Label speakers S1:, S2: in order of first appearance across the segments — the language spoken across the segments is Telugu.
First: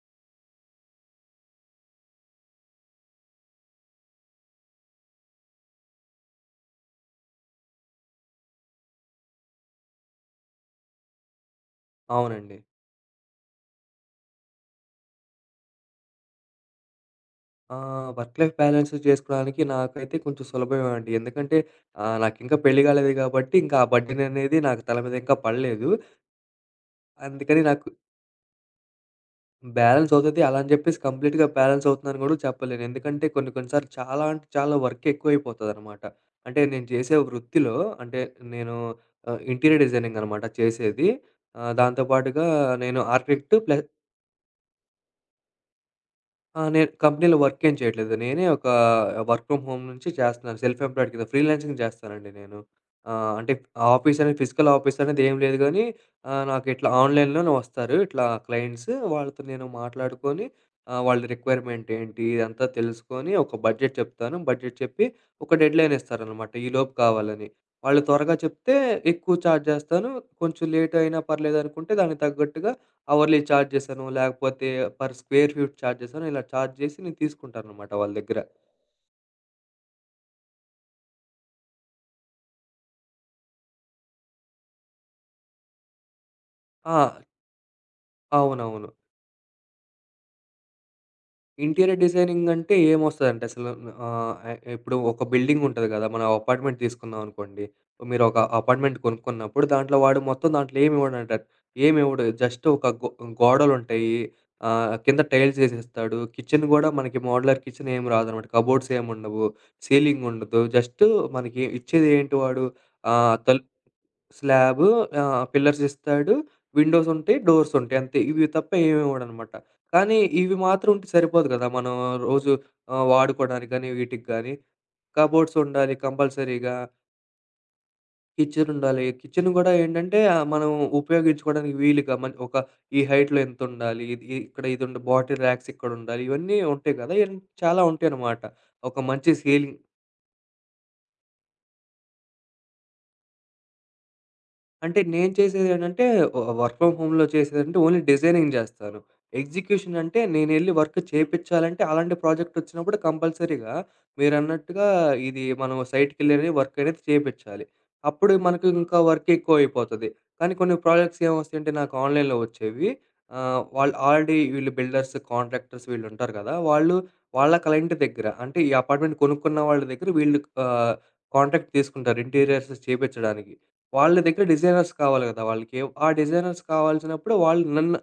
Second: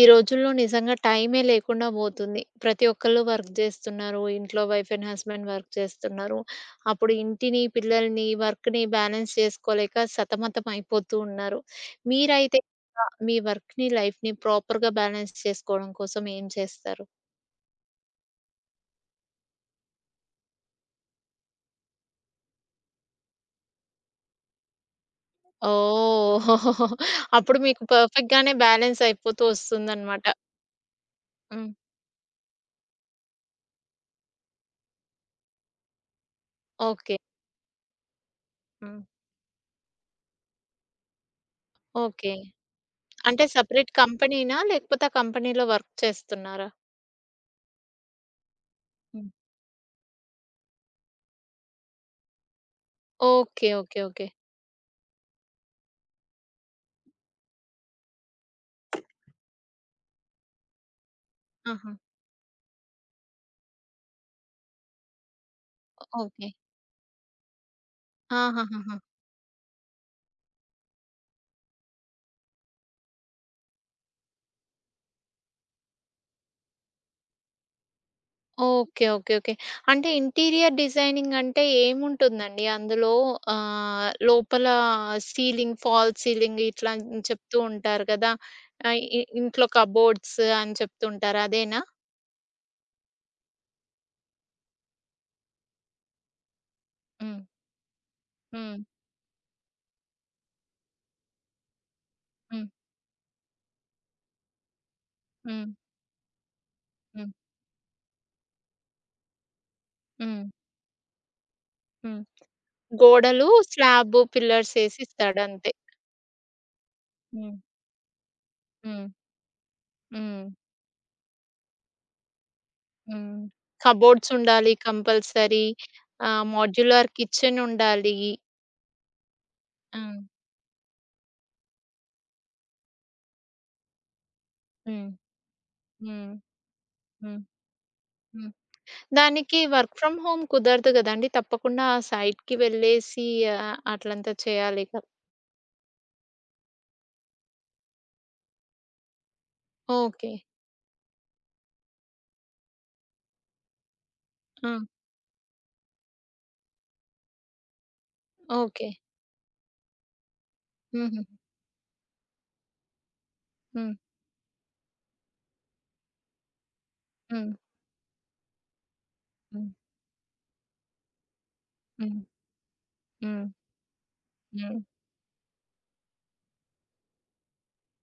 S1: ఈ రోజుల్లో నిజంగా టైమే లేకుండా పోతుంది. ప్రతి ఒక్కళ్ళు వర్క్ చేస్తున్నారు, ఇంట్లో వైఫ్ అండ్ హస్బెండ్ వర్క్ చేస్తున్నారు. అప్పుడు ఇంటిని, పిల్లల్ని, వర్క్‌ని బ్యాలెన్స్ చేసుకోలేక సతమతం అయిపోతు ఉన్నారు. మీరైతే
S2: అవునండి.
S1: ఎలా మీ వర్క్‌ని, లైఫ్‌ని ప్రాపర్‌గా బ్యాలెన్స్ చేసుకోవడం కోసం ఏం చేస్తారు?
S2: ఆహ్, వర్క్ లైఫ్ బ్యాలెన్సు చేసుకోవడానికి నాకైతే కొంచెం సులభమే అండి ఎందుకంటే, ఆహ్, నాకింక పెళ్లి కాలేదు కాబట్టి ఇంకా ఆ బర్డెన్ అనేది నాకు తల మీద ఇంకా పడలేదు.
S1: ఓహ్! అప్పుడు
S2: అందుకని
S1: మీకు
S2: నాకు
S1: పర్ఫెక్ట్‌గానే బ్యాలెన్స్ అయిపోతూ
S2: బ్యాలెన్స్
S1: వస్తుందనమాట.
S2: అవుతది. అలా అని చెప్పేసి కంప్లీట్‌గా
S1: హ్మ్.
S2: బ్యాలెన్స్ అవుతుందని గుడా చెప్పలేను. ఎందుకంటే, కొన్ని కొన్ని సార్లు చాలా అంటే చాలా వర్క్ ఎక్కువ అయిపోతుందనమాట. అంటే నేను చేసే
S1: ఓకె.
S2: వృత్తిలో, అంటే నేను
S1: హ్మ్.
S2: ఆహ్, ఇంటీరియర్ డిజైనింగ్ అనమాట చేసేది. ఆహ్, దాంతో
S1: ఓకె.
S2: పాటుగా నేను
S1: అంటే
S2: ఆర్కిటెక్ట్ ప్లస్
S1: సెపరేట్ కంపెనీనా? లేకపోతే ఆ కంపెనీలో వర్క్
S2: ఆ!
S1: చేస్తున్నారా?
S2: నేను కంపెనీలో వర్క్ ఏం చేయట్లేదు, నేనే ఒక
S1: హ్మ్.
S2: వర్క్ ఫ్రమ్ హోమ్ నుంచి చేస్తున్నాను. సెల్ఫ్ ఎంప్లాయిడ్ కింద, ఫ్రీలాన్సింగ్ చేస్తానండి నేను. ఆహ్, అంటే
S1: ఓకె, ఓకె,
S2: ఆఫీస్
S1: ఓకె.
S2: అనేది, ఫిజికల్ ఆఫీస్ అనేది ఏం లేదు గానీ, ఆహ్, నాకు ఇట్లా ఆన్లైన్‌లోనే వస్తారు ఇట్లా క్లయింట్సు, వాళ్ళతో నేను మాట్లాడుకొని. ఆహ్, వాళ్ళ రిక్వైర్మెంట్
S1: ఆహా!
S2: ఏంటి? ఇదంతా తెలుసుకొని, ఒక బడ్జెట్ చెప్తాను. బడ్జెట్ చెప్పి, ఒక డెడ్లైన్
S1: ఓ ఓకె.
S2: ఇస్తారనమాట ఈలోపు కావాలని. వాళ్ళు త్వరగా చెప్తే
S1: ఆహాహాహా!
S2: ఎక్కువ చార్జ్ చేస్తాను, కొంచెం లేట్ అయినా పర్లేదు అనుకుంటే దానికి తగ్గట్టుగా అవర్లీ చార్జెస్ అనో, లేకపోతే పర్ స్క్వేర్ ఫీట్ చార్జెస్ అనో, ఇలా చార్జ్ చేసి నేను తీసుకుంటాను అనమాట వాళ్ళ దగ్గర.
S1: Okay, okay, okay. అంటే ఇంటీరియర్ డిజైనింగ్ అంటే ఏముంటుందండి? అందులో ఆహ్, లోపల సీలింగ్, ఫాల్స్ సీలింగ్ ఇట్లా
S2: ఆ!
S1: చెప్తూ ఉంటారు కదా!
S2: అవునవును.
S1: ఆహ్, ఇ ఇంట్లో కబోర్డ్స్ అని చెప్తూ ఉంటారు అదేనా?
S2: ఇంటీరియర్ డిజైనింగ్ అంటే ఏం వస్తదంటే అసలు, ఆహ్, ఏహ్, ఇప్పుడు ఒక బిల్డింగ్ ఉంటది గద. మనం అపార్ట్మెంట్ తీసుకున్నాం
S1: హ్మ్.
S2: అనుకోండి, మీరు ఒక
S1: హ్మ్.
S2: అపార్ట్మెంట్ కొనుక్కున్నప్పుడు దాంట్లో వాడు మొత్తం దాంట్లో ఏమి ఇవ్వడండి అడు. ఏం ఇవ్వడు జస్ట్
S1: హ్మ్.
S2: ఒక గొ గోడలుంటయి, ఆహ్, కింద టైల్స్
S1: హ్మ్.
S2: ఏసిస్తాడు. కిచెన్ కూడా మనకి
S1: హ్మ్.
S2: మోడలర్ కిచెన్ ఏం రాదనమాట. కబోర్డ్స్ ఏం ఉండవు, సీలింగ్
S1: హ్మ్.
S2: ఉండదు, జస్టు మనకి
S1: హ్మ్.
S2: ఇచ్చేదేంటి వాడు ఆహ్,
S1: గోడలు
S2: తల్
S1: స్లాబు,
S2: స్లాబు,
S1: పిల్లర్సేసిస్తాడు
S2: ఆహ్,
S1: అంతే.
S2: పిల్లర్స్ ఇస్తాడు, విండోస్ ఉంటాయి,
S1: హ్మ్.
S2: డోర్స్ ఉంటాయి అంతే ఇవి తప్ప ఏం
S1: హ్మ్.
S2: ఇవ్వడు అనమాట. కానీ
S1: హ్మ్.
S2: ఇవి మాత్రం ఉంటే సరిపోదు కదా మనం రోజు ఆహ్,
S1: హ్మ్.
S2: వాడుకోవడానికి కానీ, వీటికి
S1: కబోర్డ్స్
S2: కానీ
S1: ఉండాలి,
S2: కబోర్డ్స్
S1: కంపల్సరీ
S2: ఉండాలి
S1: ఆహ్,
S2: కంపల్సరీగా.
S1: మాడ్యులర్ కిచెన్ ఉండాలి.
S2: కిచెన్ ఉండాలి, కిచెన్ కూడా ఏంటంటే
S1: ఆ!
S2: ఆహ్, మనం ఉపయోగించుకోవడానికి వీలుగా మన్ ఒక ఈ హైట్‌‌లో ఎంత ఉండాలి, ఇ ఇక్కడ ఇది ఉండ
S1: హ్మ్.
S2: బాటిల్ రాక్స్ ఇక్కడ ఉండాలి.
S1: హ్మ్.
S2: ఇవన్నీ ఉంటాయి గదా ఇయన్
S1: హ్మ్.
S2: చాలా ఉంటాయనమాట.
S1: హ్మ్,
S2: ఒక మంచి
S1: దానికి
S2: సీలింగ్
S1: వర్క్ ఫ్రమ్ హోమ్ కుదరదు కదండీ తప్పకుండా ఆ సైట్‌కి వెళ్లేసి అట్లంత చేయాలి
S2: అంటే
S1: కదా!
S2: నేను చేసేది ఏంటంటే, ఒ ఆహ్, వర్క్ ఫ్రమ్ హోమ్‌లో చేసేదేంటంటే, ఓన్లీ డిజైనింగ్ చేస్తాను. ఎగ్జిక్యూషన్ అంటే
S1: ఓకె.
S2: నేనెళ్లి వర్క్ చేపిచాలంటే, అలాంటి ప్రాజెక్ట్ వచ్చినప్పుడు కంపల్సరీగా
S1: ఆ!
S2: మీరన్నట్టుగా ఇది మనం సైట్‌కెళ్ళి వర్క్ అనేది చేపిచాలి. అప్పుడే మనకు
S1: ఓకె.
S2: ఇంకా వర్క్ ఎక్కువ అయిపోతది. కానీ కొన్ని ప్రాజెక్ట్స్
S1: హుహు.
S2: ఏం వస్తాయి అంటే నాకు ఆన్లైన్‌లో వచ్చేవి ఆహ్,
S1: హ్మ్.
S2: వాళ్ళు ఆల్రెడీ వీళ్ళు బిల్డర్స్, కాంట్రాక్టర్స్ వీళ్ళు ఉంటారు కదా! వాళ్ళు
S1: హ్మ్.
S2: వాళ్ళ క్లైంట్ దగ్గర అంటే ఈ అపార్ట్మెంట్ కొనుక్కున్న
S1: హ్మ్.
S2: వాళ్ళ దగ్గర, వీళ్ళు ఆహ్, కాంట్రాక్ట్ తీసుకుంటారు
S1: హ్మ్.
S2: ఇంటీరియర్స్
S1: హ్మ్.
S2: చేపించడానికి. వాళ్ళ దగ్గర
S1: హ్మ్.
S2: డిజైనర్స్ కావాలి కదా, వాళ్ళకి ఆ డిజైనర్స్ కావాల్సినప్పుడు వాళ్ళు నన్ను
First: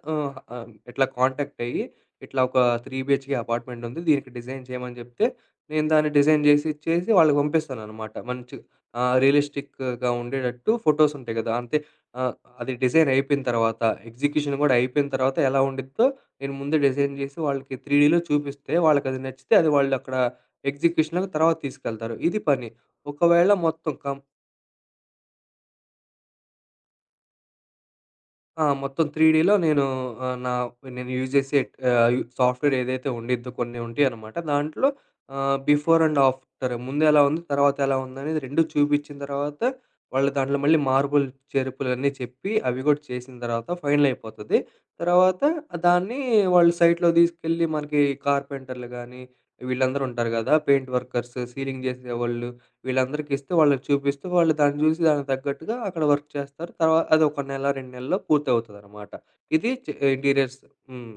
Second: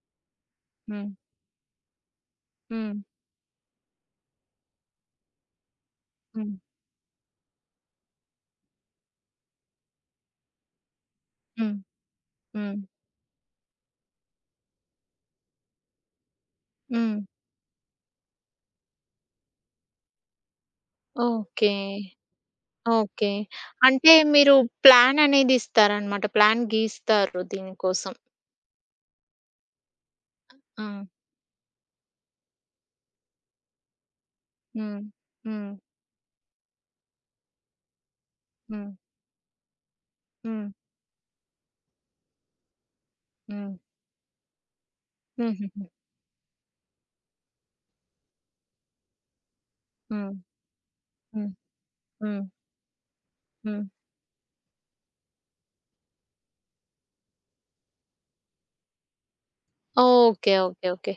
S2: ఆహ్, ఇట్లా
S1: హ్మ్.
S2: కాంటాక్ట్ అయ్యి, ఇట్లా ఒక 3
S1: హ్మ్.
S2: బిహెచ్‌కే అపార్ట్మెంట్ ఉంది దీనికి డిజైన్ చేయమని చెప్తె. నేను దాన్ని డిజైన్
S1: హ్మ్.
S2: చేసిచ్చేసి వాళ్ళకి పంపిస్తాను అనమాట. మంచిగ ఆ! రియలిస్టిక్‌గా ఉండేటట్టు, ఫోటోస్ ఉంటాయి కదా
S1: హ్మ్.
S2: అంతే ఆహ్, అది
S1: హ్మ్.
S2: డిజైన్ అయిపోయిన తర్వాత. ఎగ్జిక్యూషన్ కూడా అయిపోయిన తర్వాత ఎలా ఉండిద్దో, నేను ముందే డిజైన్
S1: హ్మ్.
S2: చేసి వాళ్ళకి త్రీ‌డ్‌లో చూపిస్తే వాళ్ళకి అది నచ్చితే అది వాళ్ళు అక్కడ ఎగ్జిక్యూషన్ అన్నది తర్వాత
S1: ఓకె.
S2: తీసుకెళ్తారు. ఇది పని
S1: ఓకె,
S2: ఒకవేళ మొత్తం
S1: అంటే
S2: కం
S1: మీరు ప్లాన్ అనేది ఇస్తారు అన్నమాట ప్లాన్ గీస్తారు దీని కోసం.
S2: ఆ! మొత్తం త్రీడిలో నేను ఆహ్, నా
S1: ఆ!
S2: నేను యూజ్ జేసే ఆహ్, సాఫ్ట్‌వేర్ ఏదైతే ఉండిద్దో, కొన్ని ఉంటయి అనమాట దాంట్లో
S1: హ్మ్.
S2: ఆహ్,
S1: హ్మ్.
S2: బిఫోర్ అండ్ ఆఫ్టర్ ముందు ఎలా ఉంది తర్వాత ఎలా ఉందనేది 2
S1: హ్మ్.
S2: చూపిచ్చిన తర్వాత, వాళ్ళు దాంట్లో
S1: హ్మ్.
S2: మళ్ళీ మార్పులు చేర్పులన్నీ చెప్పి, అవి గూడా చేసిన తర్వాత
S1: హ్మ్.
S2: ఫైనల్ అయిపోతది. తర్వాత
S1: హుహుహు.
S2: దాన్ని వాళ్ళు సైట్‌లోకి దీసుకెళ్ళి మనకి కార్పెంటర్లు గాని, వీళ్ళందరూ ఉంటారు
S1: హ్మ్.
S2: గదా! పెయింట్ వర్కర్స్,
S1: హ్మ్.
S2: సీలింగ్
S1: హ్మ్.
S2: జేసేవాళ్ళు వీళ్ళందరికిస్తూ, వాళ్ళకి
S1: హ్మ్.
S2: చూపిస్తూ వాళ్ళు దాన్ని జూసి దానికి తగ్గట్టుగా అక్కడ వర్క్ చేస్తారు. తర్వా అదొక నెల, 2 నెలల్లో పూర్తి అవుతదనమాట. ఇది చె
S1: ఓకె.
S2: Interiors
S1: okay.
S2: హ్మ్.
S1: ఓకె.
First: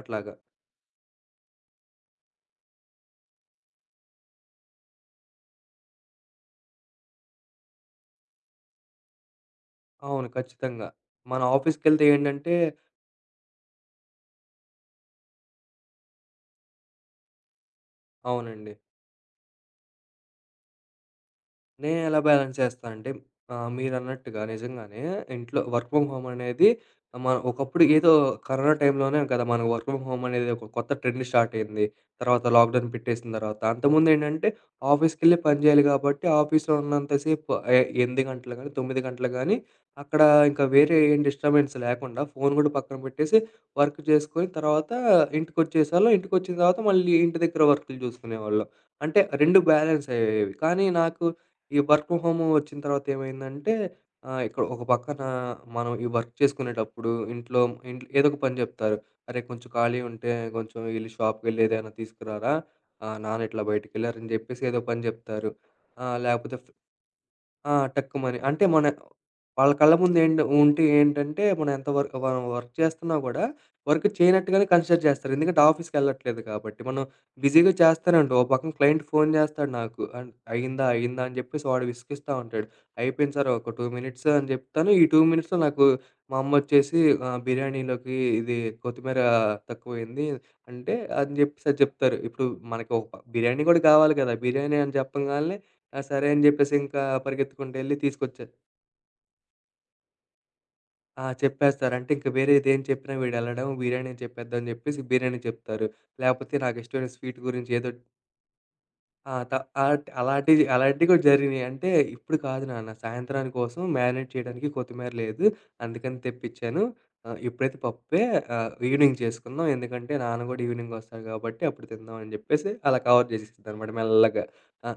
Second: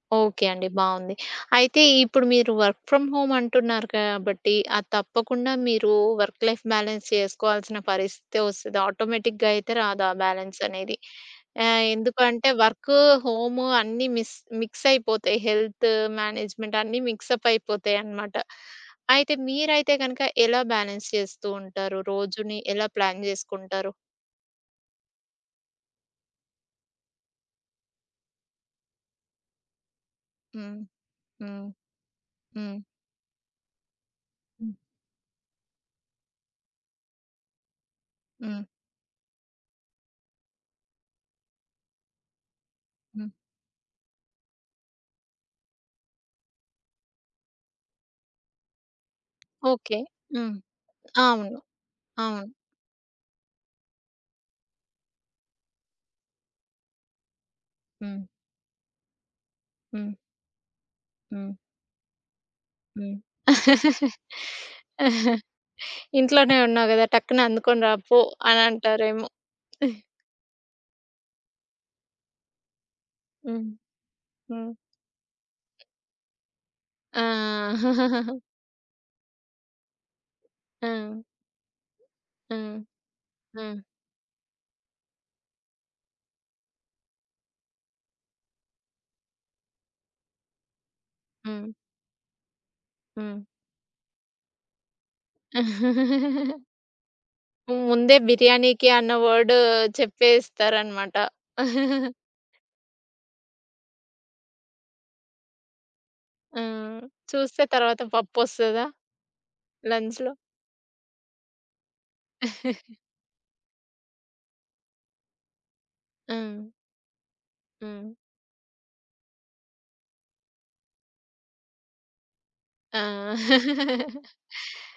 S2: అట్లాగ.
S1: ఓకె అండి బావుంది. అయితే, ఇప్పుడు మీరు వర్క్ ఫ్రమ్ హోమ్ అంటున్నారు కాబట్టి, అది తప్పకుండా మీరు వర్క్ లైఫ్ బ్యాలెన్స్ చేసుకోవాల్సిన పరిస్థితే వస్తది. ఆటోమేటిక్‌గా అయితే రాదు ఆ
S2: అవును ఖచ్చితంగా
S1: బ్యాలెన్సనేది.
S2: మన
S1: ఆహ్,
S2: ఆఫీస్‌కెళ్తే
S1: ఎందుకంటే
S2: ఏంటంటే
S1: వర్కు, హోము అన్నీ మిస్ మిక్స్ అయిపోతాయి హెల్త్ మ్యానేజ్‌మెంట్ అన్నీ మిక్స్ అప్ అయిపోతాయి అనమాట.
S2: అవునండి.
S1: అయితే మీరైతే గనక ఎలా బ్యాలెన్స్ చేస్తూ ఉంటారు
S2: నేనెలా బ్యాలెన్స్
S1: రోజుని ఎలా
S2: చేస్తా అంటే
S1: ప్లాన్
S2: ఆహ్,
S1: చేసుకుంటారు?
S2: మీరన్నట్టుగా నిజంగానే ఇంట్లో వర్క్ ఫ్రమ్ హోమ్ అనేది మ ఒకప్పుడు ఏదో కరోనా టైంలోనే గదా! మన వర్క్ ఫ్రమ్ హోమ్ అనేది ఒక
S1: హ్మ్.
S2: కొత్త ట్రెండ్ స్టార్ట్
S1: హ్మ్.
S2: అయింది. తర్వాత
S1: హ్మ్.
S2: లాక్‌డౌన్ పెట్టేసిన తర్వాత, అంతకుముందు ఏంటంటే,
S1: హ్మ్.
S2: ఆఫీస్‌కెళ్లే పని జేయాలి కాబట్టి, ఆఫీస్‌‌లో ఉన్నంత సేపు ఆహ్, 8 గంటలకు
S1: హ్మ్.
S2: గానీ, 9 గంటలకు గానీ అక్కడ ఇంక వేరే ఏం డిస్టబెన్స్ లెకుండా ఫోను గూడా పక్కన
S1: హ్మ్.
S2: పెట్టేసి వర్క్ చేసుకొని తర్వాత, ఇంటికొచ్చేసేవాళ్ళం. ఇంటికొచ్చిన తర్వాత మళ్ళీ ఇంటి దగ్గర వర్కులు జూసుకునేవాళ్ళం. అంటే 2
S1: ఓకె.
S2: బ్యాలెన్స్ అయ్యేవి,
S1: హ్మ్.
S2: కానీ నాకు
S1: అవును.
S2: ఈ వర్క్ ఫ్రమ్ హోమ్
S1: అవును.
S2: వచ్చిన తర్వాత ఏమైందంటే, ఆహ్, ఇక్కడ ఒక పక్కన మనం ఈ వర్క్ చేసుకునేటప్పుడు ఇంట్లో, ఇంట్ల్ ఏదో
S1: హ్మ్.
S2: ఒక పని చెప్తారు. "అరే! కొంచెం
S1: హ్మ్.
S2: ఖాళీగుంటే కొంచెం యెళ్లి షాప్‌కి
S1: హ్మ్.
S2: యెళ్లి ఏదైనా తీసుకురారా.
S1: హ్మ్.
S2: ఆహ్, నాన్న ఇట్లా బయటికెళ్లారు" అని జెప్పేసి ఏదో ఒక పని జెప్తారు. ఆ!
S1: ఇంట్లోనే
S2: లేపోతే ఫ్
S1: ఉన్నావు గదా! టక్కున
S2: ఆ!
S1: అందుకొని రాపో
S2: టక్కుమని.
S1: అని
S2: అంటే, మన
S1: అంటారేమో.
S2: వాళ్ళ కళ్ళ ముందెంటో ఉంటే ఏంటంటే, మనం ఎంత వరకు వర్ వర్క్ చేస్తున్నా గూడా
S1: హ్మ్.
S2: వర్క్ చేయనట్టుగానే
S1: హ్మ్.
S2: కన్సిడర్ జేస్తారు. ఎందుకంటే ఆఫీస్‌కెళ్ళట్లేదు కాబట్టి, మనం బిజీగా
S1: ఆ!
S2: చేస్తానే ఉంటాం. ఓ పక్కన క్లైంట్ ఫోను చేస్తాడు నాకు, అన్ అయిందా,
S1: ఆ!
S2: అయిందా అని చెప్పేసి వాడు విసిగిస్తా
S1: ఆ!
S2: ఉంటాడు. అయిపోయింది సారు ఒక
S1: ఆ!
S2: 2 మినిట్స్ అని జెప్తాను, ఈ 2 మినిట్స్‌లో నాకు మా అమ్మొచ్చేసి "ఆహ్, బిర్యానీలోకి ఇది కొత్తిమీర తక్కువ అయింది" అంటే, అని
S1: హ్మ్.
S2: జెప్పిసది జెప్తారు. ఇప్పుడు మనకు ఒక
S1: హ్మ్.
S2: బిర్యానీ గుడా కావాలి గదా! బిర్యానీ అని చెప్పంగాల్నే, ఆ! సరే అని జెప్పేసి ఇంకా పరిగెత్తుకుంటూ వెళ్లి
S1: ముందే
S2: తీసుకొచ్చా
S1: బిర్యానీకి అన్న వర్డ్ చెప్పేస్తారనమాట.
S2: ఆ! చెప్పేస్తారు. అంటే, ఇంక వేరేదేం చెప్పినా వీడు ఎళ్ళడం బిర్యానీ అని చెప్పేద్దాం అని చెప్పేసి బిర్యానీ చెప్తారు, లాకపోతే
S1: ఆ!
S2: నాకిష్టమైన స్వీటు
S1: చూస్తే
S2: గురించి ఏదో
S1: తర్వాత పప్పొస్తదా?
S2: ఆ! త అం అలాంటి
S1: లంచ్‌లో?
S2: అలాంటివి అలాంటివి కూడా జరిగినాయి అంటే, "ఇప్పుడు కాదు నాన్న సాయంత్రానికి కోసం మ్యానేట్ చేయడానికి కొత్తిమీర లేదు. అందుకని
S1: ఆ!
S2: తెప్పిచ్చాను. ఆహ్, ఇప్పుడైతే
S1: హ్మ్.
S2: పప్పే ఆహ్, ఈవినింగ్ చేసుకుందాం ఎందుకంటే నాన్న గూడా ఈవినింగ్ వస్తాడు కాబట్టి అప్పుడు తిందాం" అని చెప్పేసి
S1: ఆ!
S2: అలా కవర్ చేసేసింది అనమాట మెల్లగా. అ!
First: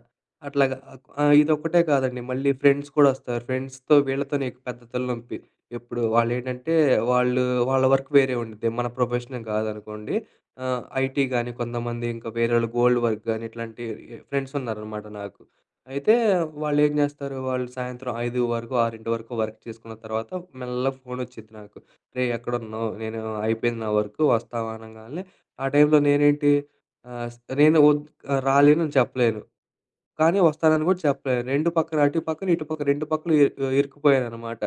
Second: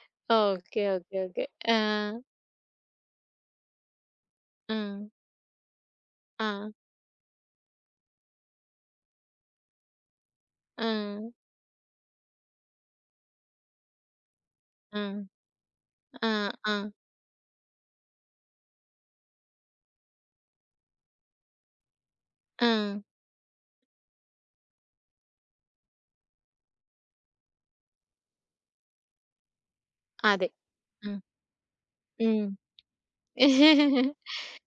S2: అట్లాగా
S1: ఓకె. ఓకె.
S2: ఆహ్,
S1: ఓకె. ఆ!
S2: ఇదొక్కటే కాదండి మళ్ళీ ఫ్రెండ్స్ కూడా వస్తారు, ఫ్రెండ్స్‌తో వీళ్ళతోనే ఎక్కువ పెద్ద తల
S1: హ్మ్.
S2: నొప్పి. ఎప్పుడు
S1: ఆ!
S2: వాళ్ళేంటంటే, వాళ్ళు వాళ్ళ వర్క్ వేరే ఉండుద్ది. మన ప్రొఫెషన్ గాదనుకోండి. ఆహ్, ఐటీ
S1: ఆ!
S2: గానీ, కొంతమంది ఇంకా వేరొళ్ళు గోల్డ్ వర్క్ కానీ ఇట్లాంటి ఫ్రెండ్స్
S1: ఆ!
S2: ఉన్నారనమాట నాకు. అయితే,
S1: ఆ! ఆ!
S2: వాళ్ళేం జేస్తారు వాళ్ళు సాయంత్రం 5 వరకు, ఆరింటి వరకు వర్క్ చేసుకున్న తర్వాత మెల్లగ ఫోనొచ్చిద్ది నాకు. "రేయ్! ఎక్కడున్నావు,
S1: ఆ!
S2: నేను అయిపోయింది నా వర్కు వస్తావా" అనంగాల్నే ఆ టైంలో నేనేంటి. ఆహ్, స్ నేను వద్ రాలేను అని చెప్పలేను, కానీ
S1: అదే.
S2: వస్తానని కూడా
S1: హ్మ్.
S2: చెప్పలేను. 2 పక్కన, అటు పక్కన,
S1: హ్మ్.
S2: ఇటు పక్కన 2 పక్కల యె ఇరుక్కుపోయాననమాట.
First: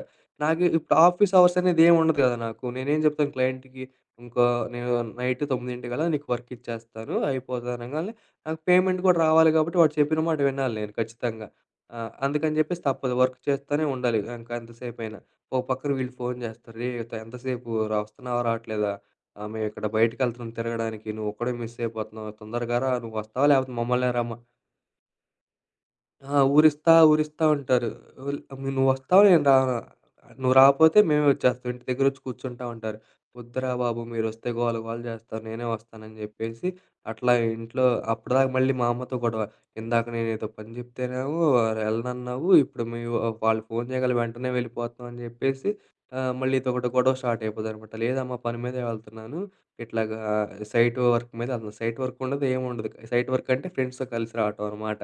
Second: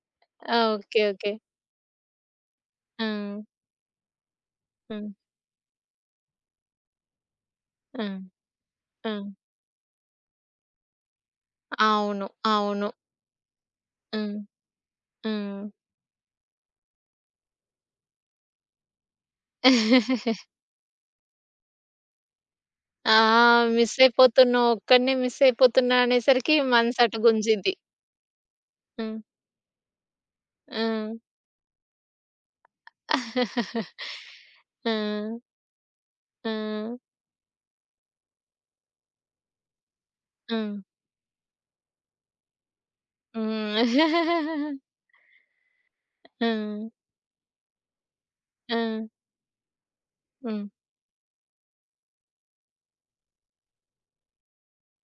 S2: నాకు ఇప్పుడు
S1: ఓకె.
S2: Office
S1: okay.
S2: అవర్స్ అనేది ఏం ఉండదు కదా నాకు నేనేం చెప్తాను
S1: ఆ!
S2: క్లయింట్‌కి ఇంకో నేను
S1: హ్మ్.
S2: నైట్ తొమ్మిదింటికల్లా నీకు వర్క్ ఇచ్చేస్తాను, అయిపోతది అనంగాల్నే,
S1: హ్మ్.
S2: నాకు పేమెంట్ కూడా
S1: హ్మ్.
S2: రావాలి కాబట్టి వాడు చెప్పిన మాట వినాలి నేను ఖచ్చితంగా. ఆ!
S1: అవును.
S2: అందుకని చెప్పేసి
S1: అవును.
S2: తప్పదు వర్క్ చేస్తూనే ఉండాలి,
S1: హ్మ్.
S2: ఇంక ఎంత సేపు అయిన. ఓ
S1: హ్మ్.
S2: పక్కన వీళ్ళు ఫోను చేస్తారు, "రేయ్! త ఎంతసేపు, రా వస్తున్నావా రావట్లేదా? ఆహ్, మేం ఇక్కడ బయటకెళ్తున్నాం తిరగడానికి నువ్వు ఒక్కడే మిస్ అయిపోతున్నావు తొందరగా రా
S1: ఆ!
S2: నువ్వు వస్తావా లేకపోతే
S1: మిస్
S2: మమ్మల్నే రమ్మ"
S1: అయిపోతున్నావ్, ఒక్కడినే మిస్ అయిపోతున్నా
S2: ఆ!
S1: అనేసరికి
S2: ఊరిస్తా,
S1: మనసు అటు
S2: ఊరిస్తా
S1: గుంజిద్ది.
S2: ఉంటారు. ఉల్ అబ్ "నువ్వు వస్తావా,
S1: హ్మ్.
S2: నేను రానా? నువ్వు రాకపోతే
S1: ఆ!
S2: మేమే వచ్చేస్తాం, ఇంటి దగ్గర వచ్చి కూర్చుంటాం" అంటారు. వద్దురా బాబు మీరోస్తే గోల గోల
S1: ఆ!
S2: జేస్తారు నేనే వస్తాను అని జెప్పేసి
S1: ఆ!
S2: అట్లా ఇంట్లో అప్పటిదాకా మళ్ళీ మా అమ్మతో గొడవ, "ఇందాక నేనెదో పని
S1: హ్మ్.
S2: చెప్తేనే వెళ్ళనన్నావు ఇప్పుడు మీ వా వాళ్ళు
S1: హ్మ్.
S2: ఫోను చేయగలినే వెంటనే వెళ్ళిపోతున్నావు" అని చెప్పేసి ఆహ్,
S1: ఆ!
S2: మళ్ళీ ఇదొకటి గొడవ స్టార్ట్ అయిపోద్దనమాట. లేదమ్మా పని మీదే
S1: ఆ!
S2: వెళ్తున్నాను. ఇట్లాగా
S1: హ్మ్.
S2: సైట్ వర్క్ మీద అసలు సైట్ వర్క్ ఉండదు. ఏం ఉండదు. సైట్ వర్క్ అంటే ఫ్రెండ్స్‌తో కలిసి రావటం అనమాట.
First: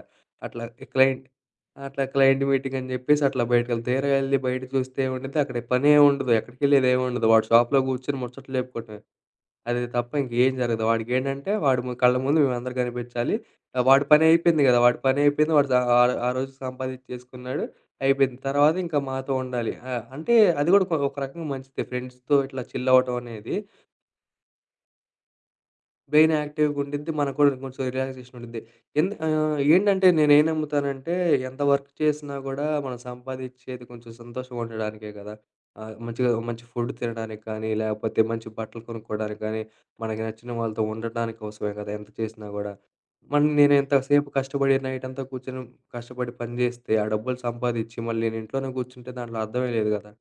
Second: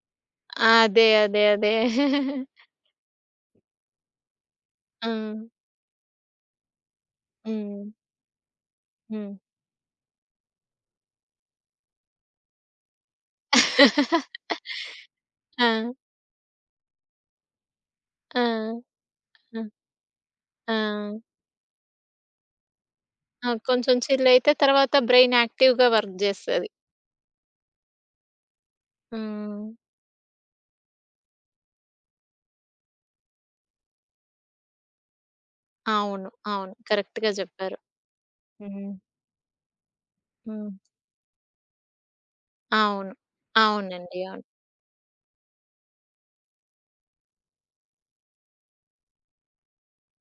S2: అట్లాగ
S1: అదే.
S2: క్లయింట్
S1: అదే. అదే.
S2: అట్లా క్లైంట్ మీటింగ్ అని జెప్పేసి అట్లా బయటికెళ్ళి. తీర యెళ్లి బయట చూస్తే ఏం ఉండిద్ది,
S1: హ్మ్.
S2: అక్కడ పనేముండదు ఎక్కడికెళ్ళేదేముండదు. వాడి షాప్‌లో
S1: హ్మ్.
S2: గూర్చొని ముచ్చట్లు చెప్పుకొటమే.
S1: హ్మ్.
S2: అది తప్ప ఇంకేం జరగదు. వాడికేంటంటే, వాడి ము కళ్ళ ముందు మేమందరం గనిపించాలి, ఆహ్, వాడి పని అయిపోయింది గదా! వాడి పని అయిపోయింది. వాడు ద
S1: ఆ!
S2: ఆ రోజు సంపాదించేసుకున్నాడు, అయిపోయింది.
S1: ఆ!
S2: తర్వాత ఇంక మాతో
S1: అ!
S2: ఉండాలి. ఆ! అంటే అది
S1: ఆ!
S2: కూడా ఒక రకంగా, మంచిదే ఫ్రెండ్స్‌తో ఇట్లా చిల్ అవ్వటం
S1: అ!
S2: అనేది.
S1: కొంచెం చిల్ అయితే తర్వాత బ్రెయిన్ యాక్టివ్‌‌గా వర్క్
S2: బ్రెయిన్
S1: జేస్తది.
S2: యాక్టివ్‌గా ఉండిద్ది మనకు కూడా కొంచెం రిలాక్సేషన్ ఉండిద్ది. ఎందు ఆహ్,
S1: హ్మ్.
S2: ఏంటంటే నేనేం నమ్ముతానంటే ఎంత వర్క్ చేసినా కూడా మనం సంపాదించేది కొంచెం సంతోషంగా ఉండడానికే కదా! ఆహ్,
S1: అవును.
S2: మంచిగా మంచి
S1: అవును.
S2: ఫుడ్,
S1: కరెక్ట్‌గా
S2: తినడానికి కానీ,
S1: చెప్పారు.
S2: లేకపోతే మంచి బట్టలు
S1: హ్మ్.
S2: కొనుక్కోవడానికి గానీ, మనకి నచ్చిన
S1: హ్మ్.
S2: వాళ్ళతో ఉండటానికి కోసమే కదా! ఎంత చేసినా గూడా.
S1: అవును.
S2: మళ్ళీ నేను ఎంత
S1: అవునండి.
S2: సేపు
S1: అవును.
S2: కష్టపడి నైటంతా కూర్చొని, కష్టపడి పని జేస్తే ఆ డబ్బులు సంపాదించి మళ్ళీ నేను ఇంట్లోనే కూర్చుంటే దాంట్లో అర్థమే లేదు గదా!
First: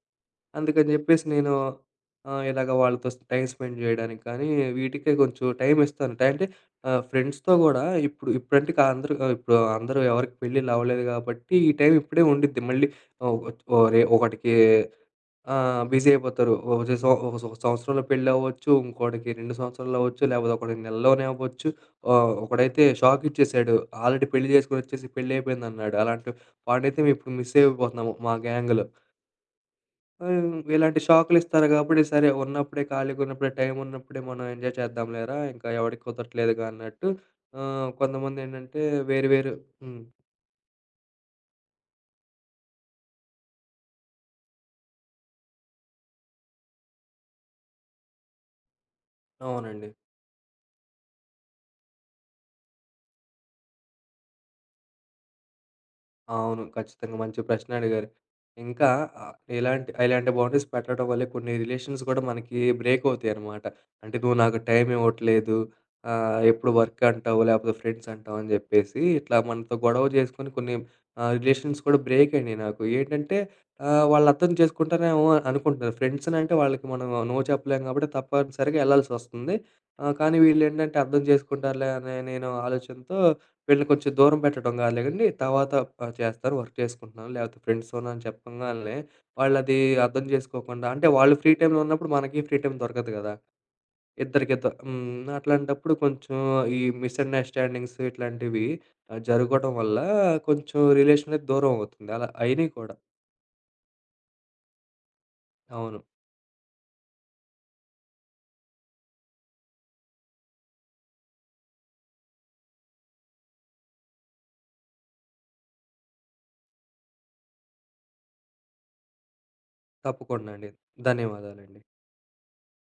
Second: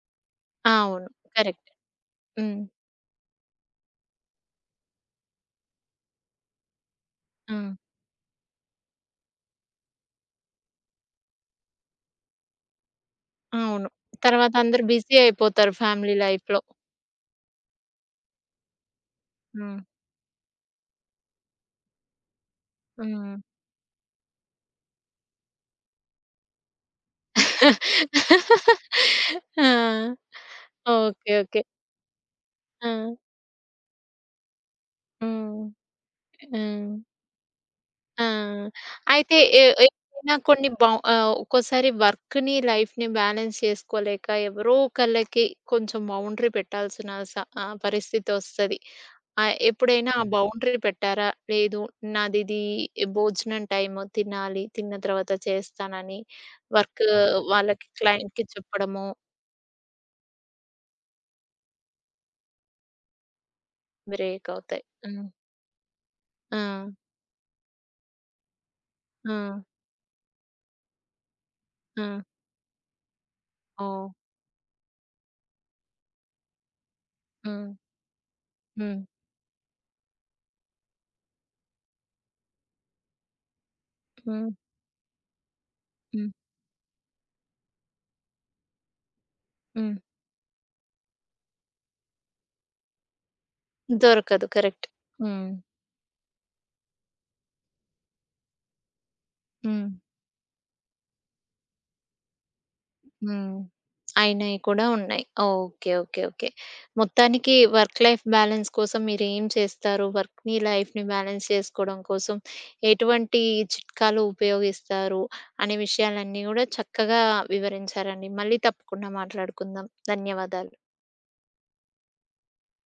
S2: అందుకని
S1: అవును.
S2: చెప్పేసి నేను
S1: కరెక్ట్.
S2: ఆహ్,
S1: హ్మ్.
S2: ఇలాగ వాళ్ళతో స్ టైమ్ స్పెండ్ చేయడానికి కానీ, వీటికె కొంచెం టైం ఇస్తాను. టై అంటే, ఆహ్, ఫ్రెండ్స్‌తో
S1: హ్మ్.
S2: గూడా ఇప్పుడు ఇప్పుడంటే కా అందరు, ఇప్పుడు అందరూ ఎవరికీ పెళ్లిళ్లు అవ్వలేదు కాబట్టి ఈ టైం ఇప్పుడే ఉండిద్ది మళ్ళీ ఓహ్, చ్ ఓహ్,
S1: అవును.
S2: రొ
S1: తర్వాత
S2: ఒకడికీ
S1: అందరూ బిజీ అయిపోతారు,
S2: ఆహ్, బిజీ
S1: ఫ్యామిలీ
S2: అయిపోతారు.
S1: లైఫ్‌లో.
S2: ఒచే సొ ఒక ఒక సంవత్సరంలో పెళ్లవ్వచ్చు, ఇంకోడికి 2
S1: హ్మ్.
S2: సంవత్సరాల్లో అవ్వచ్చు. లేకపోతే ఒకడికి నెలల్లోనే అవ్వచ్చు. ఆహ్, ఒకడైతే
S1: హ్మ్.
S2: షాకిచ్చేసాడు ఆల్రెడీ పెళ్లి జేసుకొనొచ్చేసి, పెళ్లి అయిపోయిందన్నాడు. అలాంటి వాడినైతే మేము ఇప్పుడు మిస్ అయిపోతున్నాము మా గ్యాంగ్‌లో.
S1: ఆ!
S2: ఆహ్, హ్మ్. ఇలాంటి
S1: ఓకె. ఓకె.
S2: షాకులిస్తారు కాబట్టి, సరే ఉన్నప్పుడే
S1: ఆ!
S2: ఖాళీగా ఉన్నప్పుడే టైమున్నప్పుడే మనం ఎంజాయ్ చేద్దాంలేరా
S1: హ్మ్.
S2: ఇంకా ఎవడికి
S1: ఆ!
S2: కుదరట్లేదుగా అన్నట్టు. ఆహ్,
S1: ఆ!
S2: కొంతమందేంటంటే వేరు
S1: అయితే
S2: వేరు
S1: ఎవ్
S2: హ్మ్.
S1: ఎవరైనా కొన్ని బౌ ఆహ్, ఒక్కోసారి వర్క్‌ని, లైఫ్‌ని బ్యాలెన్స్ చేసుకోలేక ఎవరో ఒకళ్ళకి కొంచెం బౌండరీ పెట్టాల్సిన స ఆహ్, పరిస్థితొస్తది. ఆహ్,
S2: అవునండి.
S1: ఎప్పుడైనా ఆ బౌండరీ పెట్టారా లేదు నాదిది, భోజనం టైము తినాలి తిన్న తర్వాత చేస్తానని
S2: అవును
S1: వర్క్
S2: ఖచ్చితంగా మంచి ప్రశ్నే
S1: వాళ్ళకి
S2: అడిగారు,
S1: క్లయింట్‌కి
S2: ఇంకా
S1: చెప్పడము
S2: ఇలాంటి ఇలాంటి బౌండరీస్ పెట్టడం వల్లే కొన్ని రిలేషన్స్ కూడా మనకి బ్రేక్ అవుతాయి అనమాట. అంటే నువ్వు
S1: బ్రేక్
S2: నాకు
S1: అవుతాయి. హ్మ్.
S2: టైమివ్వట్లేదు, ఆహ్, ఎప్పుడు
S1: ఆ!
S2: వర్క్ అంటావు లేపోతే ఫ్రెండ్స్ అంటావు అని జెప్పేసి ఇట్లా
S1: ఆ!
S2: మనతో గొడవ జేసుకొని కొన్ని ఆహ్, రిలేషన్స్ కూడా
S1: ఆ!
S2: బ్రేక్ అయినయి నాకు. ఏంటంటే ఆహ్,
S1: ఓహ్!
S2: వాళ్ళర్థం చేసుకుంటారేమో అనుకుంటున్నారు, ఫ్రెండ్స్ అంటే వాళ్ళకి మనం నో
S1: హ్మ్.
S2: చెప్పలేం కాబట్టి తప్పనిసరిగా
S1: హ్మ్.
S2: యెళ్ళాల్సొస్తుంది. ఆహ్, కానీ వీళ్ళేంటంటే అర్థం చేసుకుంటారులే అని నేను ఆలోచనతో వీళ్ళని కొంచెం దూరం
S1: హ్మ్.
S2: పెట్టడం కాదులే గాని, తర్వాత ఆహ్,
S1: హ్మ్.
S2: చేస్తారు వర్క్ చేసుకుంటున్నాను, లాకపోతే ఫ్రెండ్స్‌తో ఉన్న అని చెప్పంగాల్నే వాళ్ళది
S1: హ్మ్.
S2: అర్థం జేసుకోకుండా, అంటే వాళ్ళు ఫ్రీ టైంలో ఉన్నప్పుడు మనకి ఫ్రీ టైమ్ దొరకదు గదా!
S1: దొరకదు
S2: ఇద్దరికిద్
S1: కరెక్ట్.
S2: హ్మ్.
S1: హ్మ్.
S2: అట్లాంటప్పుడు కొంచెం ఈ మిస్ అండర్‌స్టాండింగ్స్ ఇట్లాంటివి జరగడం వల్ల
S1: హ్మ్.
S2: కొంచెం రిలేషననేది దూరమవుతుంది. అలా అయినయి కూడా.
S1: హ్మ్. అయినయి కూడా ఉన్నాయి. ఓకె.
S2: అవును.
S1: ఓకె. ఓకె. మొత్తానికి వర్క్ లైఫ్ బ్యాలెన్స్ కోసం మీరు ఏం చేస్తారు? వర్క్‌ని, లైఫ్‌ని బ్యాలెన్స్ చేసుకోవడం కోసం ఎటువంటి చిట్కాలు ఉపయోగిస్తారు, అనే విషయాలన్నీ గూడా చక్కగా వివరించారండి. మళ్ళీ తప్పకుండా మాట్లాడుకుందాం.
S2: తప్పకుండ అండి
S1: ధన్యవాదాలు.
S2: ధన్యవాదాలండి.